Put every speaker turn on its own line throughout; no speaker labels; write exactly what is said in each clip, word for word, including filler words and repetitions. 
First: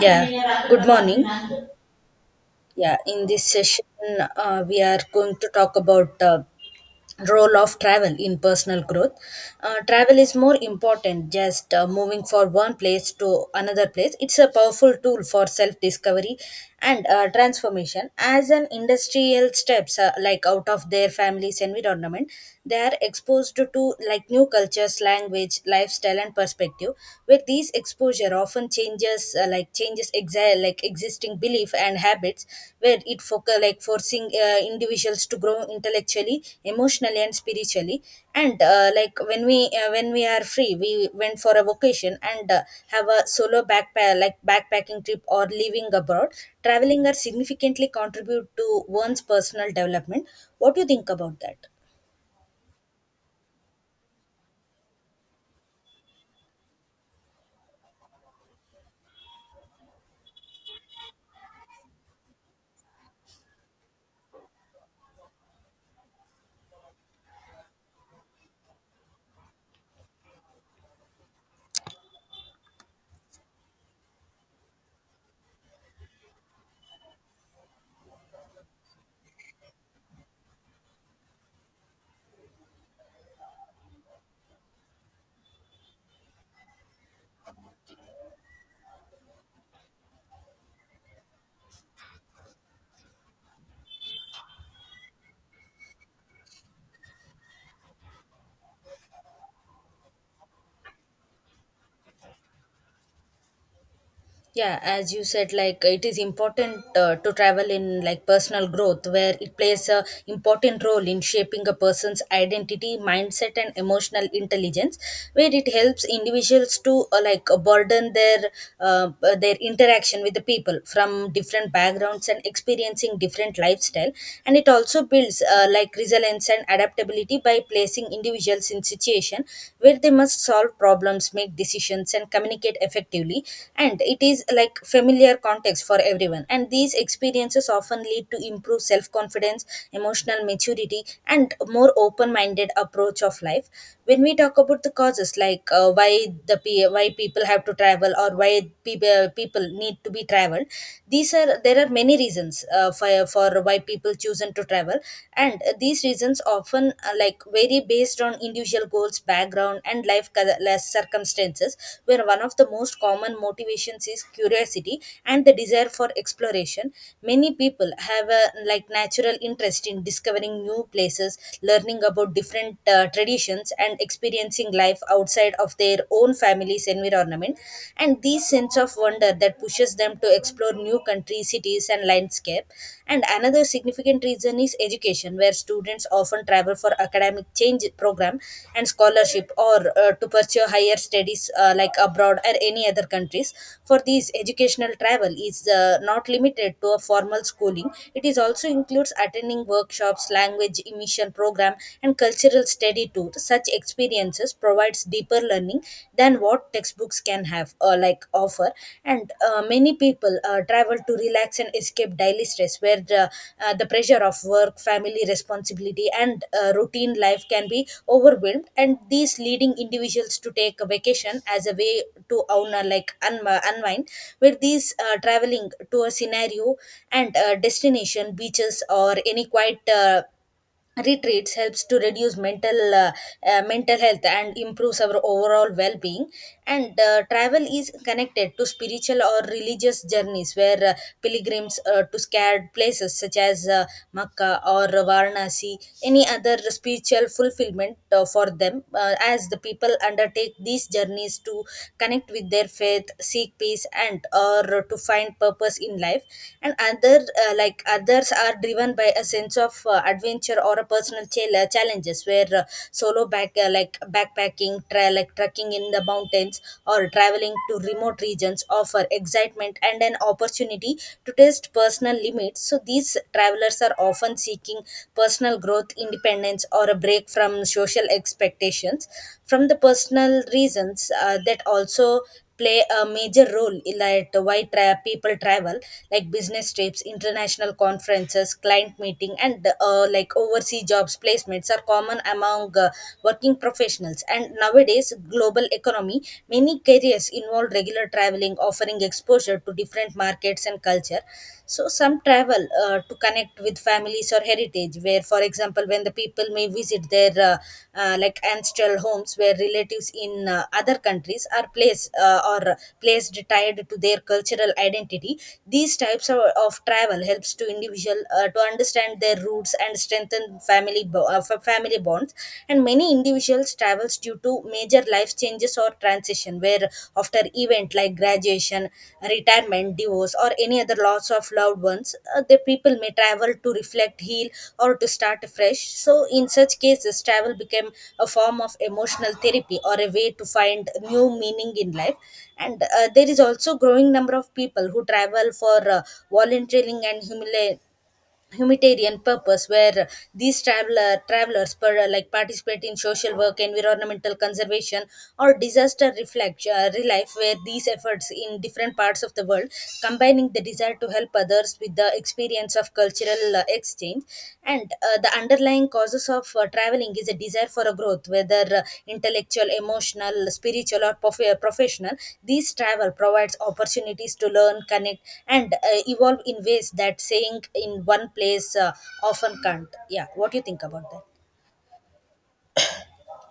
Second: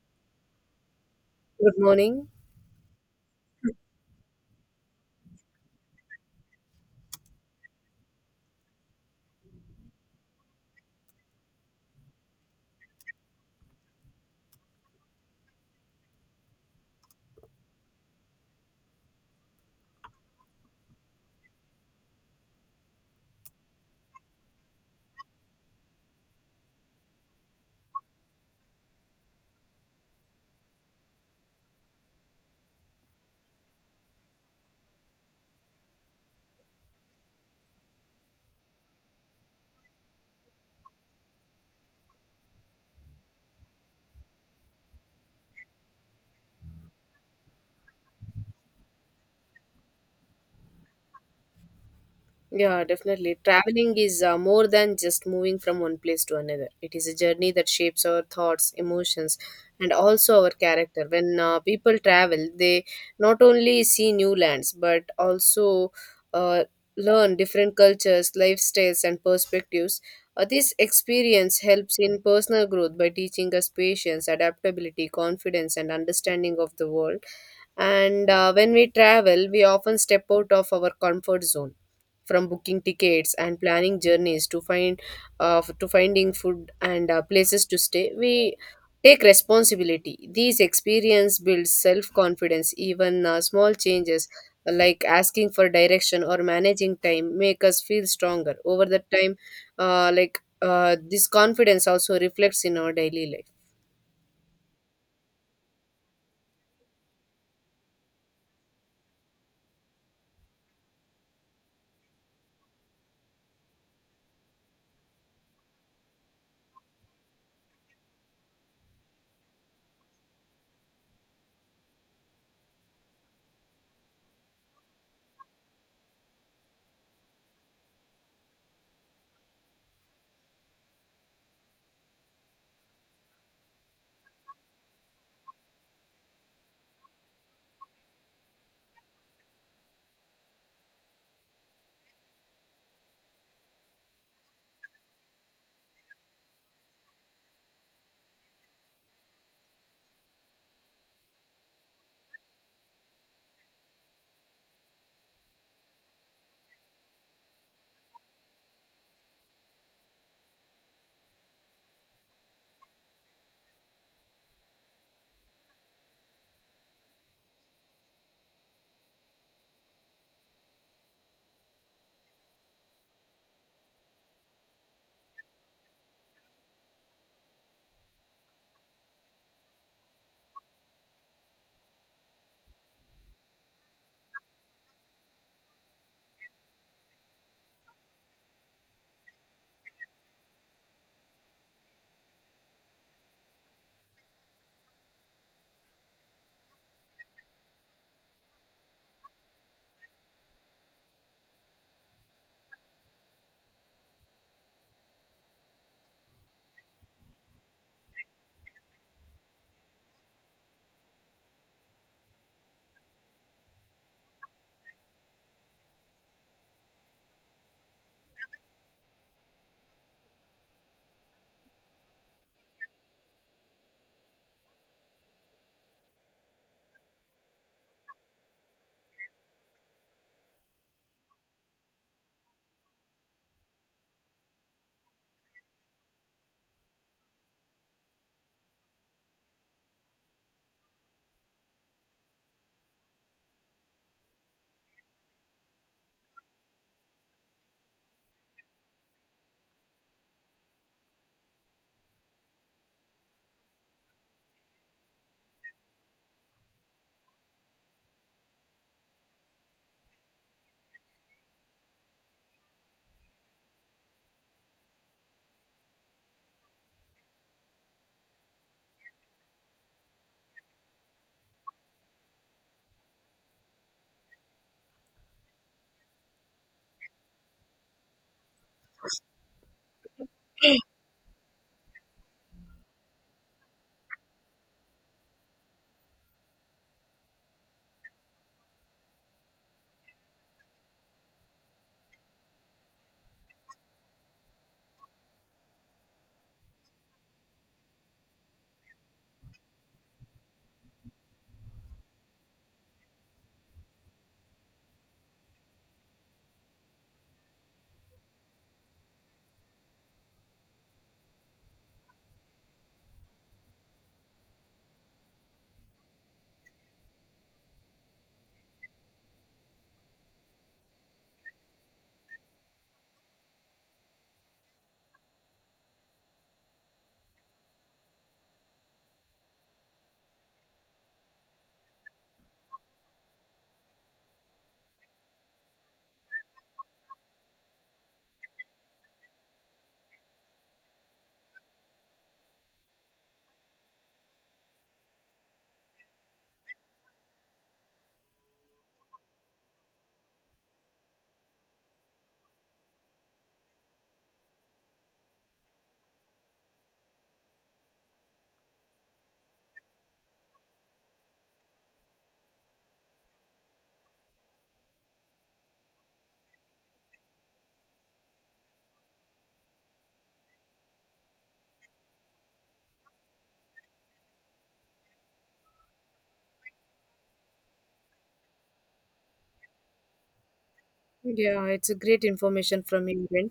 Yeah, good morning.
Good morning.
Yeah, in this session, uh, we are going to talk about the role of travel in personal growth. Uh, travel is more important just uh, moving from one place to another place. It's a powerful tool for self discovery and uh, transformation. As an industrial steps uh, like out of their family's environment, they are exposed to like new cultures, language, lifestyle, and perspective. With these exposure often changes changes uh, like changes exa- like existing belief and habits where it focus like forcing uh, individuals to grow intellectually emotionally and spiritually and uh, like when we uh, when we are free we went for a vacation and uh, have a solo backpack like backpacking trip or living abroad traveling are significantly contribute to one's personal development. What do you think about that?
Yeah, definitely. Traveling is uh, more than just moving from one place to another. It is a journey that shapes our thoughts, emotions, and also our character. When uh, people travel, they not only see new lands but also uh, learn different cultures, lifestyles, and perspectives. Uh, this experience helps in personal growth by teaching us patience, adaptability, confidence, and understanding of the world. And uh, when we travel, we often step out of our comfort zone, from booking tickets and planning journeys to find uh, to finding food and uh, places to stay. We take responsibility. These experience builds self confidence. Even uh, small changes like asking for direction or managing time make us feel stronger over the time. Uh, like uh, this confidence also reflects in our daily life.
Yeah, as you said, like it is important uh, to travel in like personal growth where it plays a important role in shaping a person's identity mindset and emotional intelligence where it helps individuals to uh, like uh, burden their uh, uh, their interaction with the people from different backgrounds and experiencing different lifestyle. And it also builds uh, like resilience and adaptability by placing individuals in situation where they must solve problems, make decisions, and communicate effectively. And it is like familiar context for everyone. And these experiences often lead to improved self confidence, emotional maturity, and a more open minded approach of life. When we talk about the causes, like uh, why the pe- why people have to travel or why people people need to be traveled, these are there are many reasons uh, for for why people chosen to travel travel and uh, these reasons often uh, like vary based on individual goals background and life col- less circumstances where one of the most common motivations is curiosity and the desire for exploration. Many people have a like natural interest in discovering new places, learning about different uh, traditions and experiencing life outside of their own family's environment, and this sense of wonder that pushes pushes them to explore new countries, cities, and landscape. And another significant reason is education, where students often travel for academic change program and scholarship or uh, to pursue higher studies uh, like abroad or any other countries. For these, educational travel is uh, not limited to a formal schooling. It is also includes attending workshops, language immersion program, and cultural study tour. Such experiences provides deeper learning than what textbooks can have or like offer. And uh, many people uh, travel to relax and escape daily stress where the, uh, the pressure of work family responsibility and uh, routine life can be overwhelmed, and these leading individuals to take a vacation as a way to own a, like un- unwind, where these uh, traveling to a scenario and uh, destination beaches or any quiet uh, retreats helps to reduce mental uh, uh, mental health and improves our overall well-being. And uh, travel is connected to spiritual or religious journeys where uh, pilgrims uh, to scared places such as uh, makkah or varanasi any other spiritual fulfillment uh, for them uh, as the people undertake these journeys to connect with their faith, seek peace, and or to find purpose in life. And other uh, like others are driven by a sense of uh, adventure or a personal chal- uh, challenges where uh, solo back uh, like backpacking tra- like trekking in the mountains or traveling to remote regions offer excitement and an opportunity to test personal limits. So these travelers are often seeking personal growth, independence, or a break from social expectations from the personal reasons uh, that also play a major role in that why tra- people travel, like business trips, international conferences, client meeting, and uh, like overseas jobs placements are common among uh, working professionals and nowadays global economy. Many careers involve regular traveling, offering exposure to different markets and culture. So some travel uh, to connect with family memories or heritage where for example when the people may visit their uh, uh, like ancestral homes where relatives in uh, other countries are placed uh, or placed tied to their cultural identity. These types of, of travel helps to individual uh, to understand their roots and strengthen family bo- uh, fa- family bonds. And many individuals travels due to major life changes or of transition where after event like graduation, retirement, divorce, or any other loss of loved ones, uh, the people may travel to reflect, heal, or to start afresh. So in such cases travel became a form of emotional therapy or a way to find new meaning in life. And uh, there is also growing number of people who travel for uh, volunteering and humili- humanitarian purpose where these traveler travelers per, uh, like participate in social work, environmental conservation, or disaster reflect uh, relief where these efforts in different parts of the world combining the desire to help others with the experience of cultural uh, exchange. And uh, the underlying causes of uh, traveling is a desire for a growth, whether uh, intellectual, emotional, spiritual, or prof- uh, professional. These travel provides opportunities to learn, connect, and uh, evolve in ways that staying in one place uh, often can't. Yeah, what do you think about that?
Yeah, it's a great information from you, Rin.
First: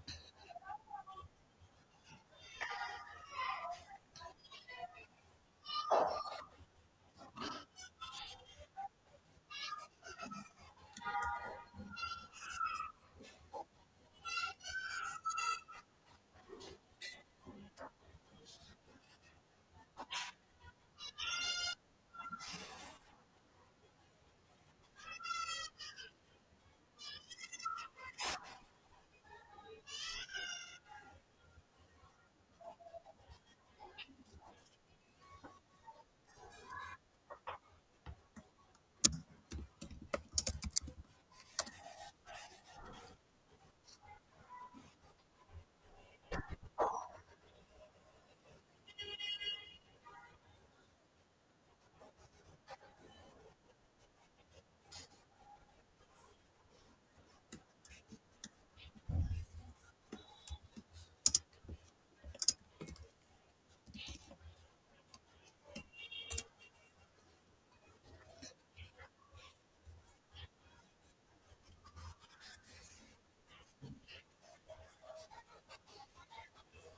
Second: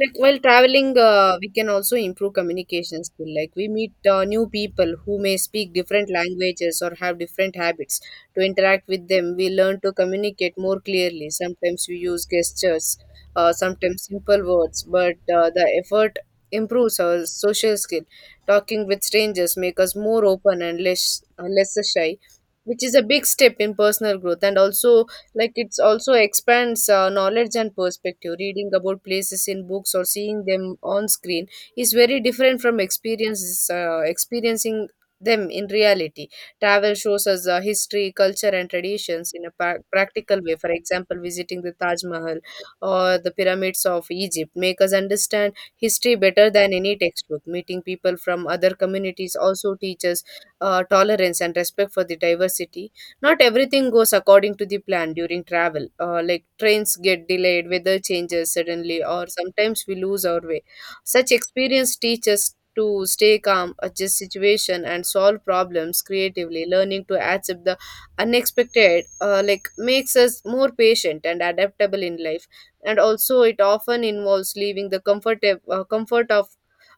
Like while traveling, uh, we can also improve communication skill. Like we meet uh, new people who may speak different languages or have different habits. To interact with them, we learn to communicate more clearly. Sometimes we use gestures, uh, sometimes simple words, but uh, the effort improves our social skill. Talking with strangers make us more open and less, uh, less shy, which is a big step in personal growth. And also, like, it's also expands uh, knowledge and perspective. Reading about places in books or seeing them on screen is very different from experiences uh, experiencing them in reality. Travel shows us uh, history, culture, and traditions in a pra- practical way. For example, visiting the Taj Mahal or the pyramids of Egypt make us understand history better than any textbook. Meeting people from other communities also teaches uh, tolerance and respect for the diversity. Not everything goes according to the plan during travel. Uh, like, trains get delayed, weather changes suddenly, or sometimes we lose our way. Such experience teaches us to stay calm, adjust situation, and solve problems creatively. Learning to accept the unexpected, uh, like, makes us more patient and adaptable in life. And also, it often involves leaving the comfort uh, comfort of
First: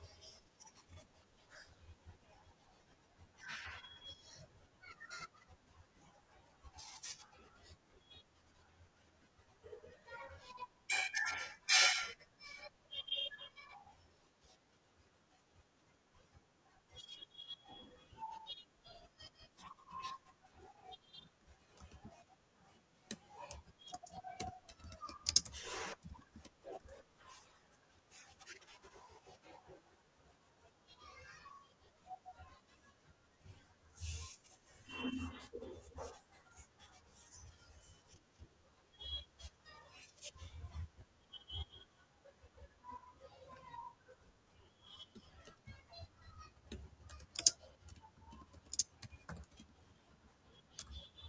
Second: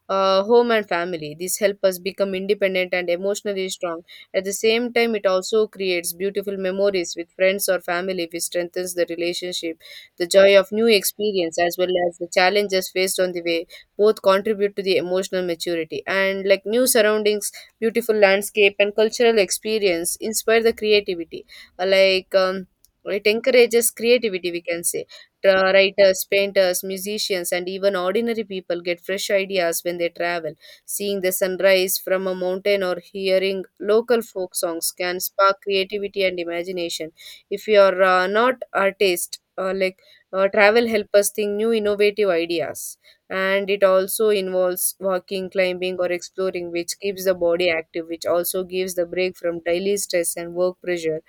uh, home and family. This help us become independent and emotionally strong. At the same time, it also creates beautiful memories with friends or family, which strengthens the relationship. The joy of new experience, as well as the challenges faced on the way, both contribute to the emotional maturity. And like, new surroundings, beautiful landscape, and cultural experience inspire the creativity. Uh, Like um, it encourages creativity, we can say. Tra- Writers, painters, musicians, and even ordinary people get fresh ideas when they travel. Seeing the sunrise from a mountain or hearing local folk songs can spark creativity and imagination. If you are uh, not artist, uh, like uh, travel help us think new innovative ideas. And it also involves walking, climbing, or exploring, which keeps the body active, which also gives the break from daily stress and work pressure.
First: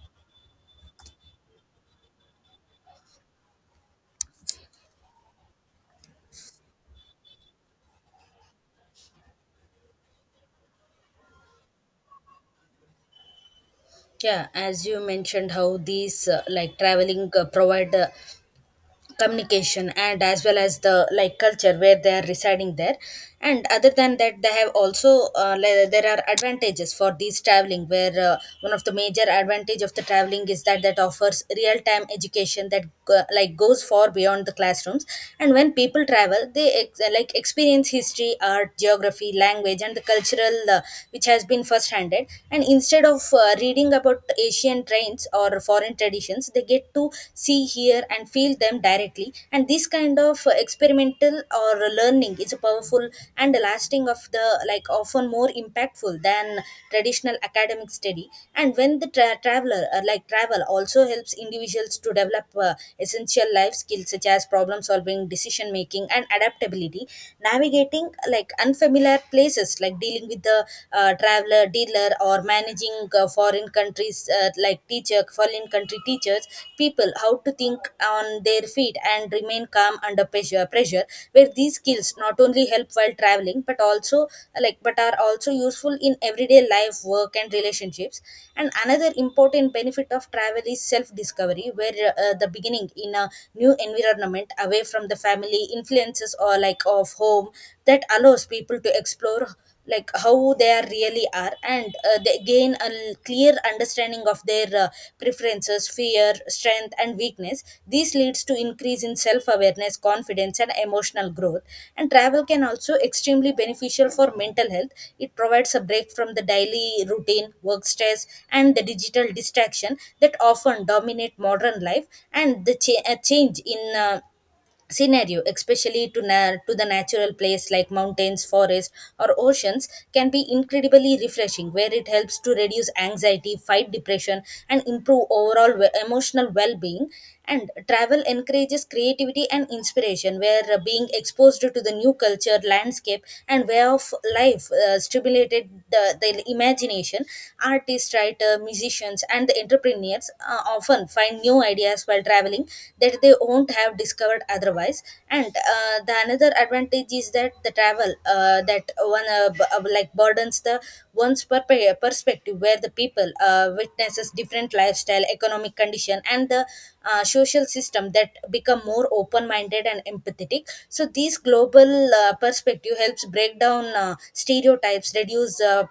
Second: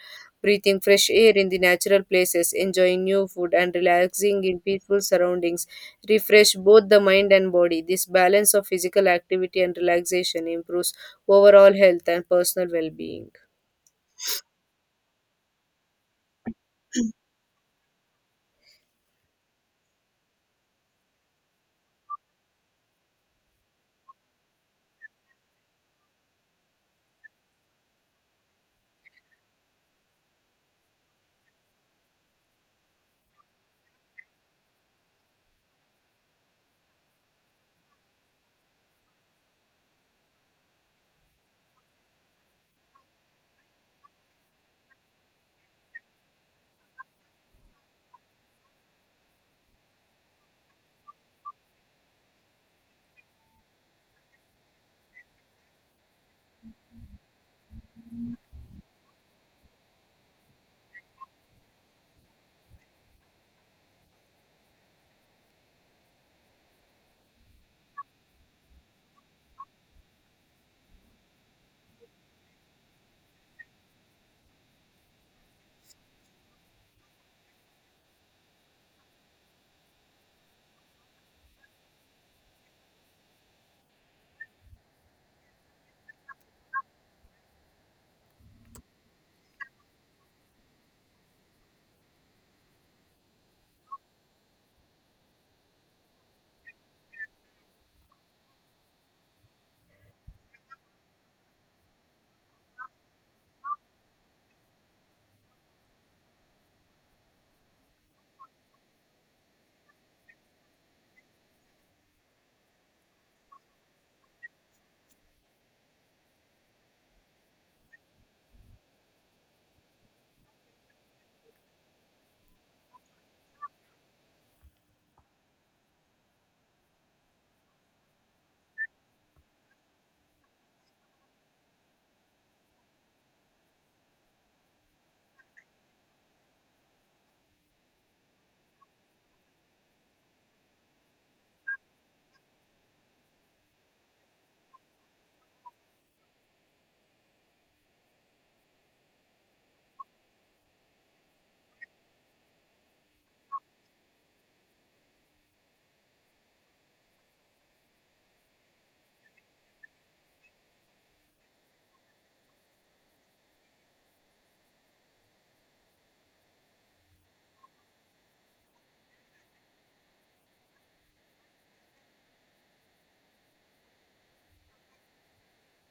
Breathing fresh air in the natural places, enjoying new food, and relaxing in peaceful surroundings refresh both the mind and body. This balance of physical activity and relaxation improves overall health and personal well being.
Yeah, as you mentioned how these uh, like traveling uh, provide uh, communication and as well as the like culture where they are residing there. And other than that, they have also uh, le- there are advantages for these traveling where uh, one of the major advantage of the traveling is that that offers real time education that go, like goes far beyond the classrooms. And when people travel, they ex- like experience history, art, geography, language, and the cultural uh, which has been first handed, and instead of uh, reading about Asian trains or or foreign traditions, they get to see, hear, and feel them directly. And this kind of uh, experimental or learning is a powerful and lasting of the like often more impactful than traditional academic study. And when the tra- traveler uh, like travel also helps individuals to develop uh, essential life skills such as problem solving, decision making, and adaptability, navigating like unfamiliar places, like dealing with the uh, traveler uh, dealer or managing uh, foreign countries uh, like teacher foreign country teachers people how to think on their feet and remain calm under pressure pressure where these skills not only help while traveling but also like but are also useful in everyday life, work, and relationships. And another important benefit of travel is self discovery where uh, the beginning in a new environment away from the family influences or like of home that allows people to explore like how they are really are, and uh, they gain a l- clear understanding of their uh, preferences, fear, strength, and weakness. This leads to increase in self awareness, confidence, and emotional growth. And travel can also extremely beneficial for mental health. It provides a break from the daily routine, work stress, and the digital distraction that often dominate modern life. And the cha- a change in uh, scenario, especially to na- to the natural place like mountains, forests, or oceans can be incredibly refreshing where it helps to reduce anxiety, fight depression, and improve overall we- emotional well-being. And travel encourages creativity and inspiration where uh, being exposed to the new culture, landscape, and way of life uh, stimulated the, the imagination. Artists, writers, musicians, and the entrepreneurs uh, often find new ideas while traveling that they won't have discovered otherwise. And uh, the another advantage is that the travel uh, that one uh, b- uh, like burdens the one's per- per- perspective where the people uh, witnesses different lifestyle, economic condition, and the uh, social system that become more open-minded and empathetic. So this global uh, perspective helps break down uh, stereotypes, reduce uh,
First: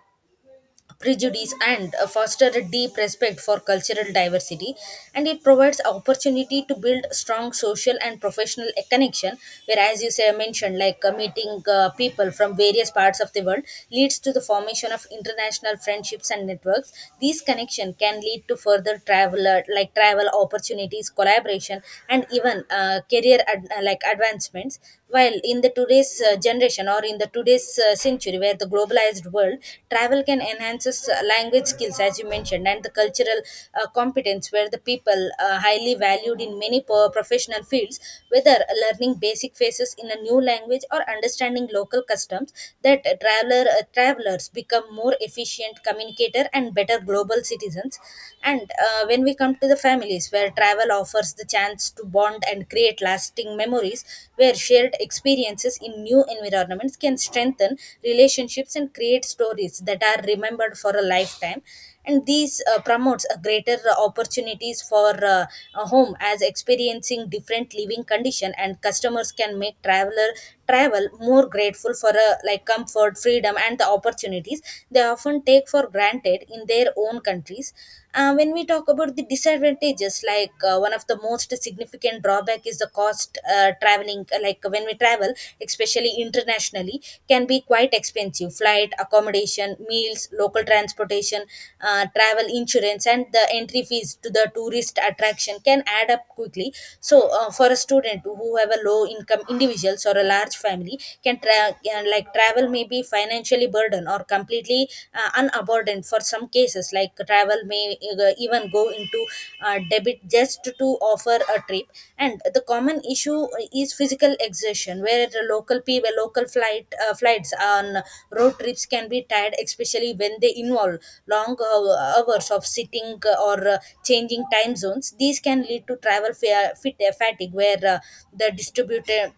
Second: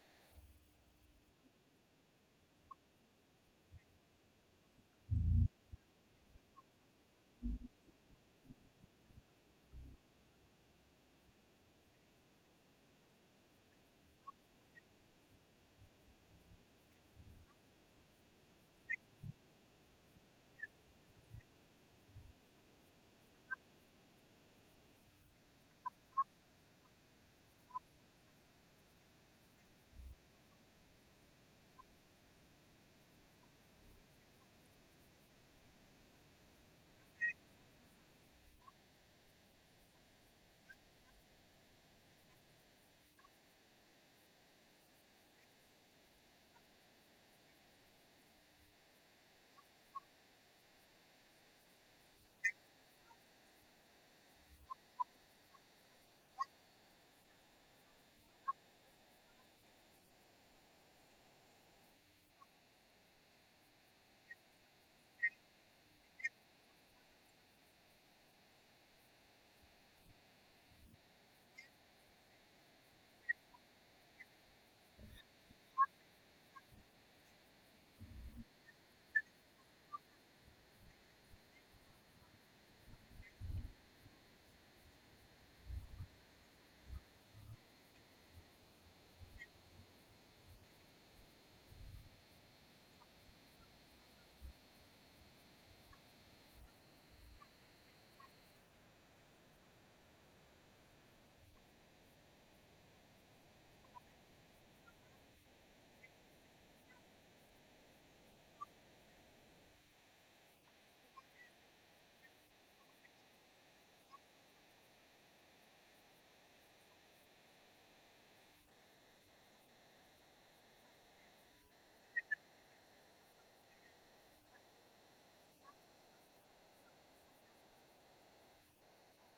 prejudice, and uh, foster a deep respect for cultural diversity. And it provides opportunity to build strong social and professional uh, connection, whereas you say mentioned like uh, meeting uh, people from various parts of the world leads to the formation of international friendships and networks. These connection can lead to further travel uh, like travel opportunities, collaboration, and even uh, career ad- uh, like advancements. While in the today's uh, generation generation or in the today's uh, century where the globalized world, travel can enhances uh, language skills as you mentioned, and the cultural uh, competence where the people uh, highly valued in many po- professional fields, whether learning basic phrases in a new language or understanding local customs, that uh, traveler uh, travelers become more efficient communicator and better global citizens. And uh, when we come to the families where travel offers the chance to bond bond and create lasting memories where shared experiences in new environments can strengthen relationships and create stories that are remembered for a lifetime. And these uh, promotes A greater uh, opportunities for uh, a home, as experiencing different living condition and customers can make traveler travel more grateful for uh, like comfort, freedom, and the opportunities they often take for granted in their own countries. Uh, when we talk about the disadvantages, like uh, one of the most significant drawback is the cost uh, traveling. uh, Like when we travel, especially internationally, can be quite expensive. Flight, accommodation, meals, local transportation, uh, travel insurance, and the entry fees to the tourist attraction can add up quickly. So, uh, for a student who have a low income individuals or a large family, can tra- can, like travel may be financially burden burden or completely uh, unburdened. For some cases, like travel may uh, even go into uh, debit just to offer a trip. And the common issue is physical exhaustion, where the local people, local flight uh, flights on road trips can be tired, especially when they involve long uh, hours of sitting, or uh, changing time zones. These can lead to travel fa- fit- fatigue, where uh, the distributed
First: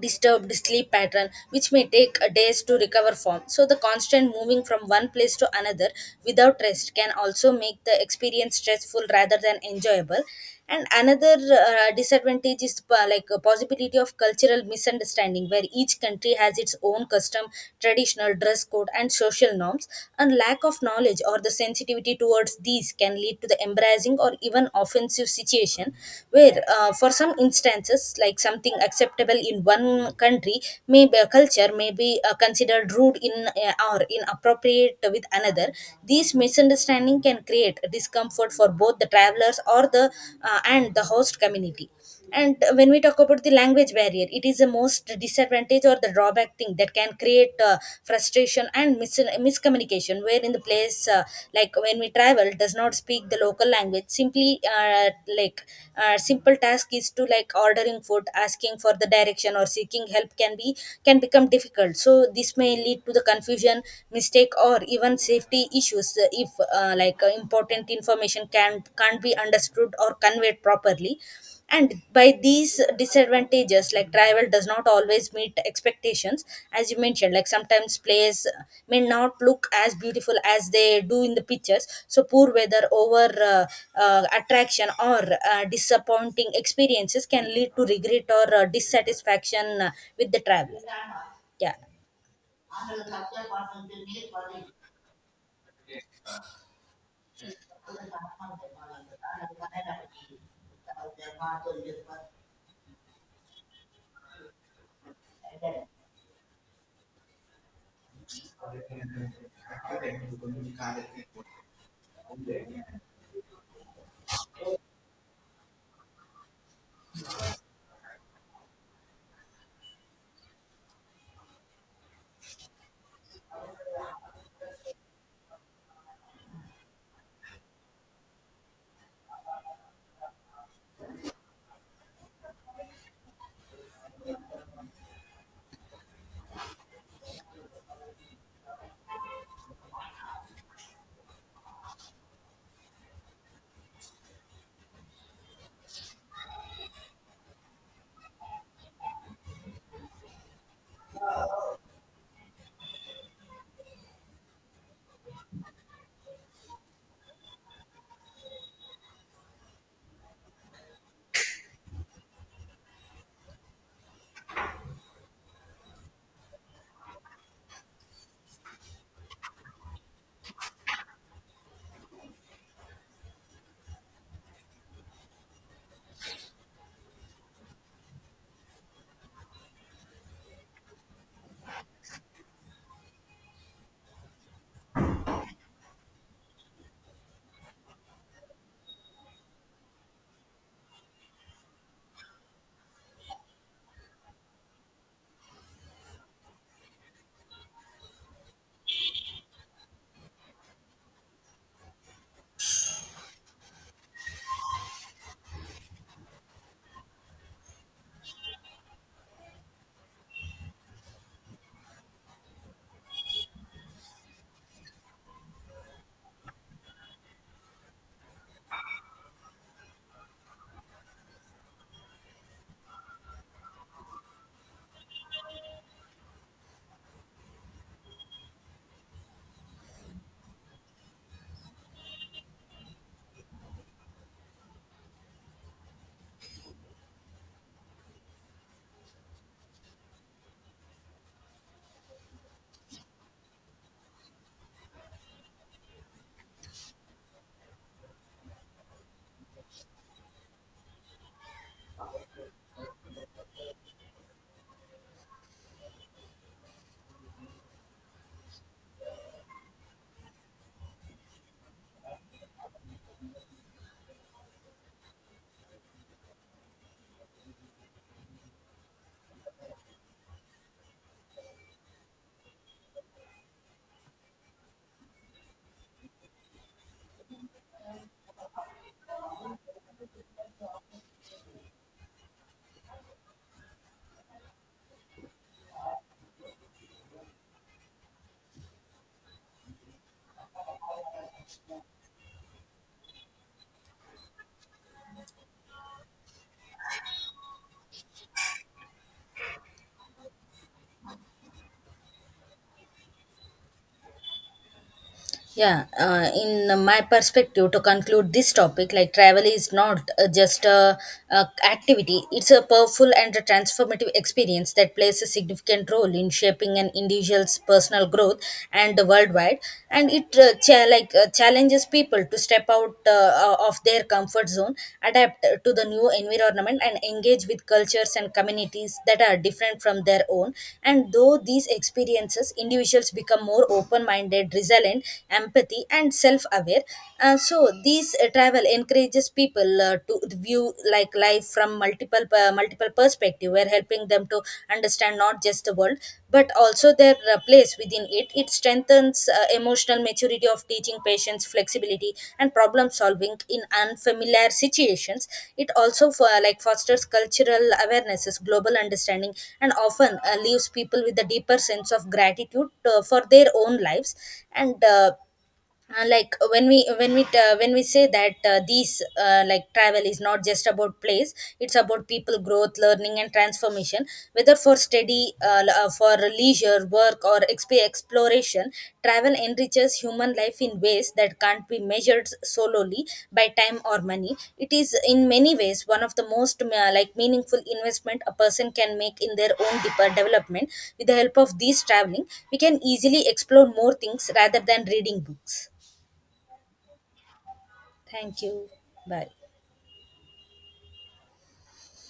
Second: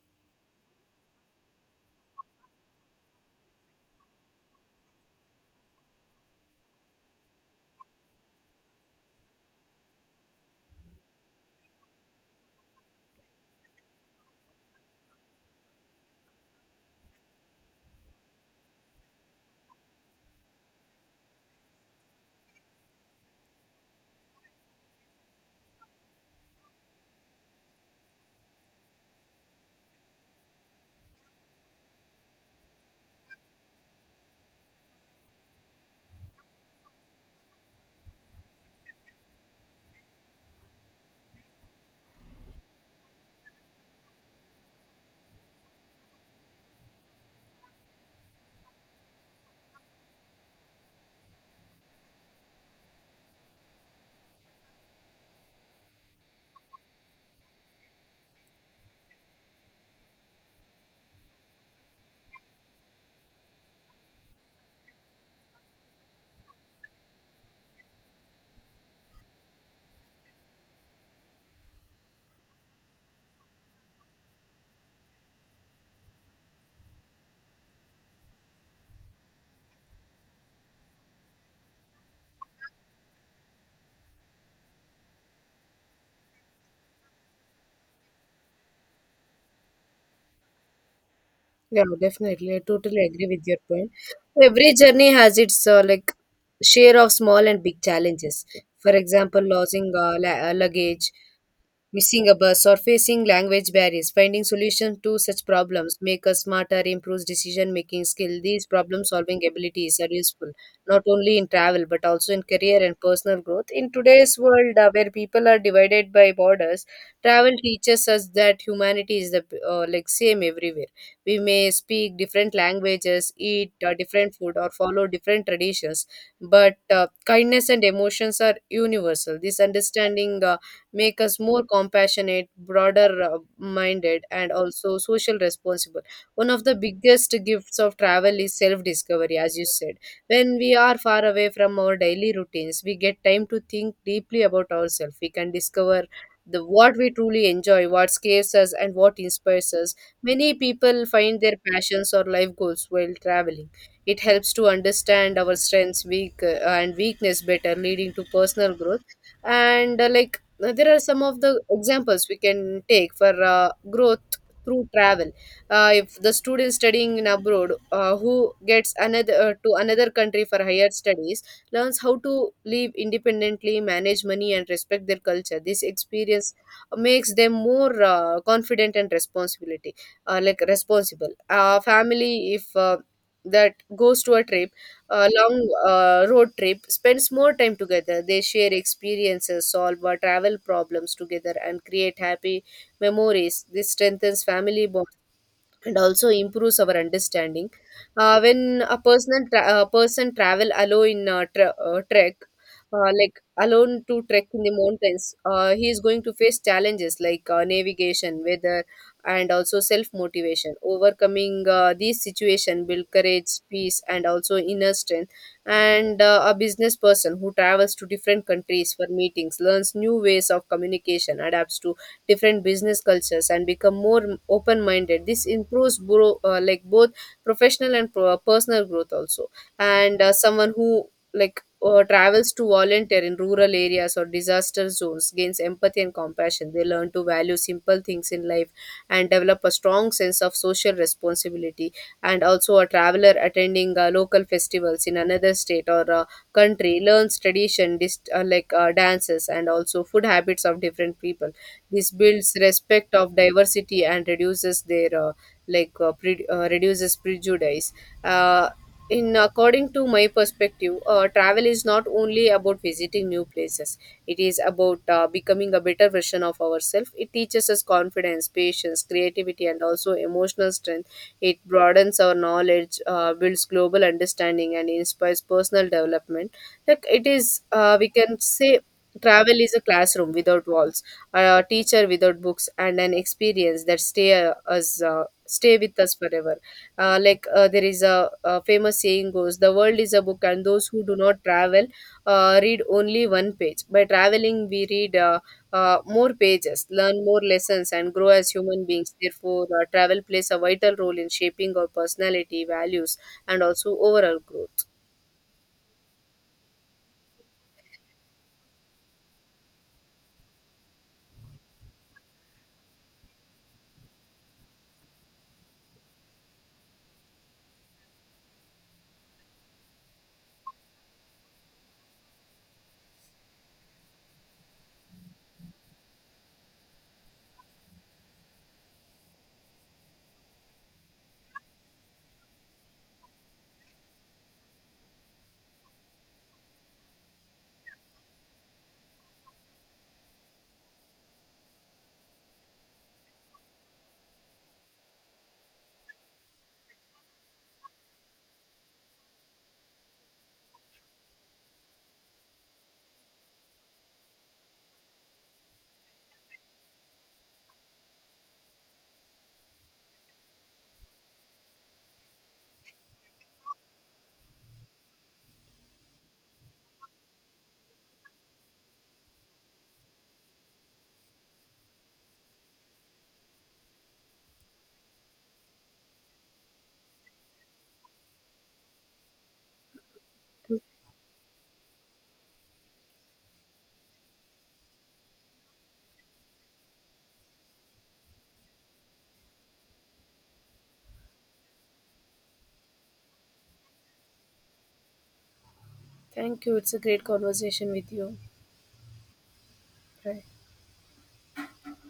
disturbed sleep pattern which may take uh, days to recover from. So the constant moving from one place to another without rest can also make the experience stressful rather than enjoyable. And another uh, disadvantage is uh, like a possibility of cultural misunderstanding, where each country has its own custom, traditional dress code, and social norms, and lack of knowledge or the sensitivity towards towards these can lead to the embarrassing or even offensive situation. Where uh, for some instances, like something acceptable in one country may be a culture, may be uh, considered rude in uh, or inappropriate with another. These misunderstanding can create discomfort for both the travelers or the uh, and the host community. And when we talk about the language barrier, it is the most disadvantage or the drawback thing that can create uh, frustration and mis- miscommunication, where in the place, uh, like when we travel does not speak the local language. Simply uh, like uh, simple task is to like ordering food, asking for the direction, or seeking help can be can become difficult. So this may lead to the confusion, mistake, or even safety issues, uh, if uh, like uh, important information can can't be understood or conveyed properly. And by these disadvantages, like travel does not always meet expectations, as you mentioned. Like sometimes plays may not look as beautiful as they do in the pictures, so poor weather, over uh, uh, attraction, or uh, disappointing experiences can lead to regret or uh, dissatisfaction uh, with the travel. Yeah.
Yeah, definitely. I totally agree with your point. Every journey has its uh, like share of small and big challenges. For example, losing uh, la- uh, luggage, missing a bus, or facing language barriers. Finding solutions to such problems make us smarter, improves decision making skill. These problem solving abilities are useful not only in travel but also in career and personal growth. In today's world, uh, where people are divided by borders, travel teaches us that humanity is the uh, like same everywhere. We may speak different languages, eat uh, different food, or follow different traditions, but uh, kindness and emotions are universal. This understanding Uh, make us more compassionate, broader uh, minded, and also social responsible. One of the biggest gifts of travel is self discovery, as you said. When we are far away from our daily routines, we get time to think deeply about ourselves. We can discover the what we truly enjoy, what scares us, and what inspires us. Many people find their passions or life goals while traveling. It helps to understand our strengths, weak, uh, and weakness better, leading to personal growth. And uh, like now, there are some of the examples we can take for uh, growth through travel. Uh, if the student studying in abroad, uh, who gets another uh, to another country for higher studies, learns how to live independently, manage money, and respect their culture. This experience makes them more uh, confident and responsibility, uh, like responsible. Uh, family, if uh, that goes to a trip, a long uh, road trip, spends more time together. They share experiences, solve uh, travel problems together, and create happy memories. This strengthens family bonds and also improves our understanding. Uh, when a personal tra- a person travel alone in uh, tra- uh, trek, uh, like alone to trek in the mountains, uh, he is going to face challenges like uh, navigation, weather, and also self motivation. Overcoming uh, these situation build courage, peace, and also inner strength. And uh, a business person who travels to different countries for meetings learns new ways of communication, adapts to different business cultures, and become more open minded. This improves bro- uh, like both professional and pro- uh, personal growth also. And uh, someone who like uh, travels to volunteer in rural areas or disaster zones gains empathy and compassion. They learn to value simple things in life and develop a strong sense of social responsibility. And also, a traveler attending uh, local festivals in another state or uh, country learns tradition dist- uh, like uh, dances, and also food habits of different people. This builds respect of diversity and reduces their uh, like uh, pre- uh, reduces prejudice. Uh, in according to my perspective, uh, travel is not only about visiting new places. It is about uh, becoming a better version of ourselves. It teaches us confidence, patience, creativity, and also emotional strength. It broadens our knowledge, uh, builds global understanding, and inspires personal development. Like it is, uh, we can say, travel is a classroom without walls, a teacher without books, and an experience that stay uh, us uh, stay with us forever. Uh, like uh, there is a, a famous saying goes, the world is a book and those who do not travel uh, read only one page. By traveling, we read uh, uh, more pages, learn more lessons, and grow as human beings. Therefore, uh, travel plays a vital role in shaping our personality, values, and also overall growth.
Yeah, uh, in uh, my perspective, to conclude this topic, like travel is not uh, just a, a activity; it's a powerful and a transformative experience that plays a significant role in shaping an individual's personal growth and the worldwide. And it uh, cha- like uh, challenges people to step out uh, uh, of their comfort zone, adapt to the new environment, and engage with cultures and communities that are different from their own. And though these experiences, individuals become more open-minded, resilient, empathy, and self-aware. Uh, so these uh, travel encourages people uh, to view like life from multiple uh, multiple perspective, we're helping them to understand not just the world but also their uh, place within it. It strengthens uh, emotional maturity of teaching patience, flexibility, and problem solving in unfamiliar situations. It also for, like fosters cultural awarenesses, global understanding, and often uh, leaves people with a deeper sense of gratitude uh, for their own lives. And uh, uh, like uh, When we when we uh, when we say that uh, these uh, like travel is not just about place, it's about people, growth, learning, and transformation. Whether for study, uh, l- uh, for leisure, work, or exp- exploration, travel enriches human life in ways that can't be measured solely by time or money. It is in many ways one of the most uh, like meaningful investment a person can make in their own deep- development. With the help of these traveling, we can easily explore more things rather than reading books.
Thank you, it's a great conversation with you.
Thank you. Bye.
Bye.